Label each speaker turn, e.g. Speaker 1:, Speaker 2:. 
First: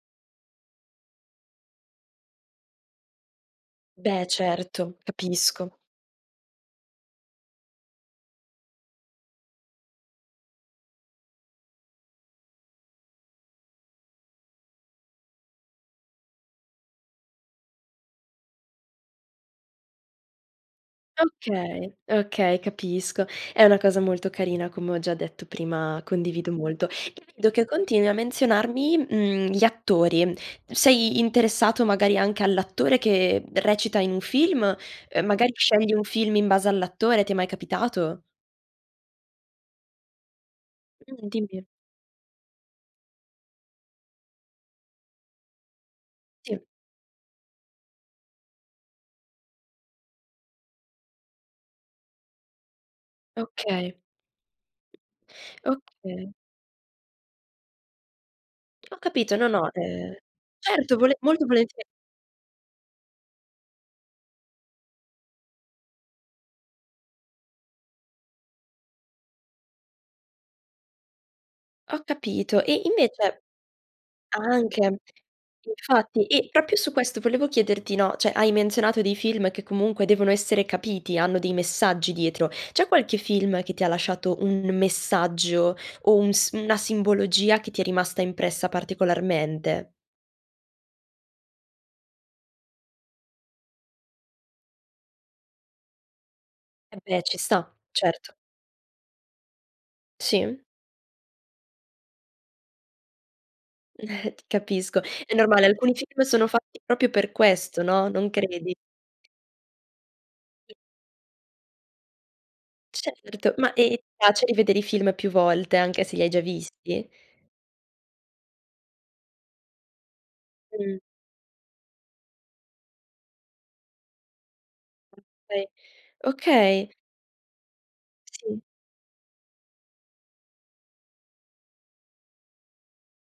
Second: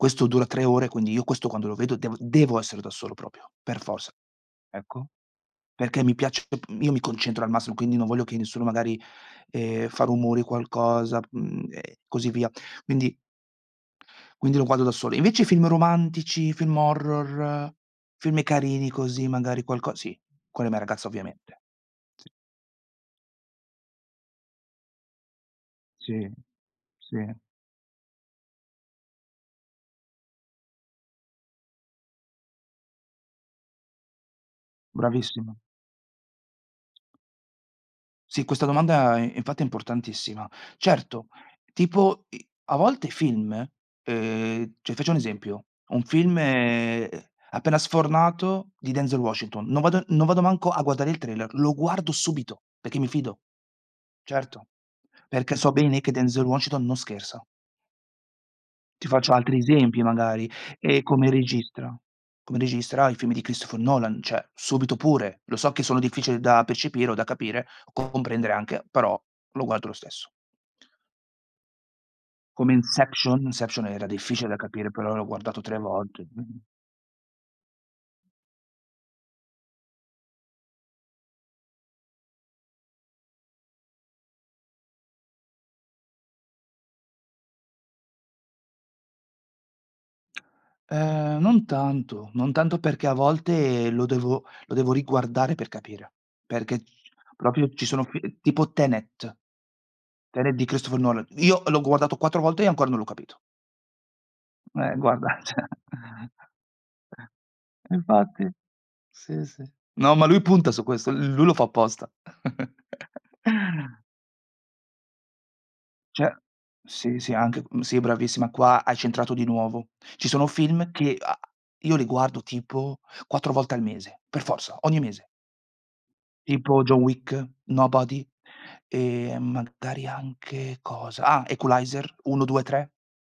Speaker 1: Questo dura 3 ore, quindi io questo quando lo vedo devo devo essere da solo proprio, per forza.
Speaker 2: Beh, certo,
Speaker 1: Ecco,
Speaker 2: capisco.
Speaker 1: perché mi piace, dop uhm, io mi concentro al massimo, quindi non voglio che nessuno magari, ehm, fa rumori, qualcosa, uhm, e così via. Quindi quindi lo guardo da solo. Invece i film romantici, film horror, film carini così, magari qualco sì, con la mia ragazza ovviamente.
Speaker 2: Okay,
Speaker 1: Sì.
Speaker 2: okay, capisco. È una cosa molto carina, come ho già detto prima,
Speaker 1: Sì,
Speaker 2: condivido molto.
Speaker 1: sì.
Speaker 2: [unintelligible] che continui a menzionarmi, uhm, gli attori. Sei interessato magari anche all'attore che recita in un film, ehm magari
Speaker 1: Bravissima.
Speaker 2: scegli un film in base all'attore, ti è mai capitato?
Speaker 1: Sì, questa domanda i infatti è importantissima. Certo,
Speaker 2: [unintelligible] dimmi.
Speaker 1: tipo i a volte i film, uhm, cioè faccio un esempio, un film,
Speaker 2: Sì.
Speaker 1: ehm, appena sfornato di Denzel Washington, non vado non vado manco a guardare il trailer, lo guardo subito, perché mi fido.
Speaker 2: Okay.
Speaker 1: Certo, perché so bene che
Speaker 2: Okay.
Speaker 1: Denzel Washington non scherza.
Speaker 2: Ho
Speaker 1: Ti faccio
Speaker 2: capito, no,
Speaker 1: altri
Speaker 2: no
Speaker 1: esempi
Speaker 2: ehm
Speaker 1: magari,
Speaker 2: certo
Speaker 1: ehm,
Speaker 2: vole
Speaker 1: come
Speaker 2: molto volentie
Speaker 1: registra. Come registra i film di Christopher Nolan, cioè subito pure, lo so che sono difficili da percepire o da capire, comprendere anche, però lo guardo lo stesso.
Speaker 2: Ho capito.
Speaker 1: Come
Speaker 2: E
Speaker 1: Inception.
Speaker 2: invece
Speaker 1: Inception era difficile da capire,
Speaker 2: anche.
Speaker 1: però l'ho guardato 3
Speaker 2: Infatti,
Speaker 1: volte.
Speaker 2: e
Speaker 1: Mh.
Speaker 2: proprio su questo volevo chiederti, no, cioè, hai menzionato dei film che comunque devono essere capiti, hanno dei messaggi dietro. C'è qualche film che ti ha lasciato un messaggio o un sim una simbologia che ti è rimasta impressa particolarmente?
Speaker 1: Ehm, non tanto, non tanto perché a volte lo devo lo devo riguardare per capire, perché ci
Speaker 2: Eh beh
Speaker 1: sono
Speaker 2: ci
Speaker 1: proprio
Speaker 2: sta,
Speaker 1: ci sono fi
Speaker 2: certo.
Speaker 1: ehm, tipo Tenet, Tenet
Speaker 2: Sì.
Speaker 1: di Christopher Nolan. Io l'ho guardato 4 volte e ancora non l'ho capito. Eh
Speaker 2: Capisco.
Speaker 1: guarda,
Speaker 2: È normale,
Speaker 1: cioè
Speaker 2: alcuni film sono fatti proprio per questo, no, non
Speaker 1: Infatti.
Speaker 2: credi?
Speaker 1: Sì, sì. No, ma lui punta su questo, l lui lo fa apposta.
Speaker 2: Certo, ma ehm ti piace rivedere i film più volte, anche se li hai
Speaker 1: Ce
Speaker 2: già visti?
Speaker 1: sì, sì anche, uhm, sì bravissima, qua hai centrato di nuovo. Ci sono film
Speaker 2: Mh.
Speaker 1: che, a io li guardo tipo 4 volte al mese, per forza, ogni mese.
Speaker 2: Okay,
Speaker 1: Tipo
Speaker 2: okay.
Speaker 1: John Wick, Nobody
Speaker 2: Sì.
Speaker 1: e magari anche, cosa? Ah, Equalizer 1, 2 e 3.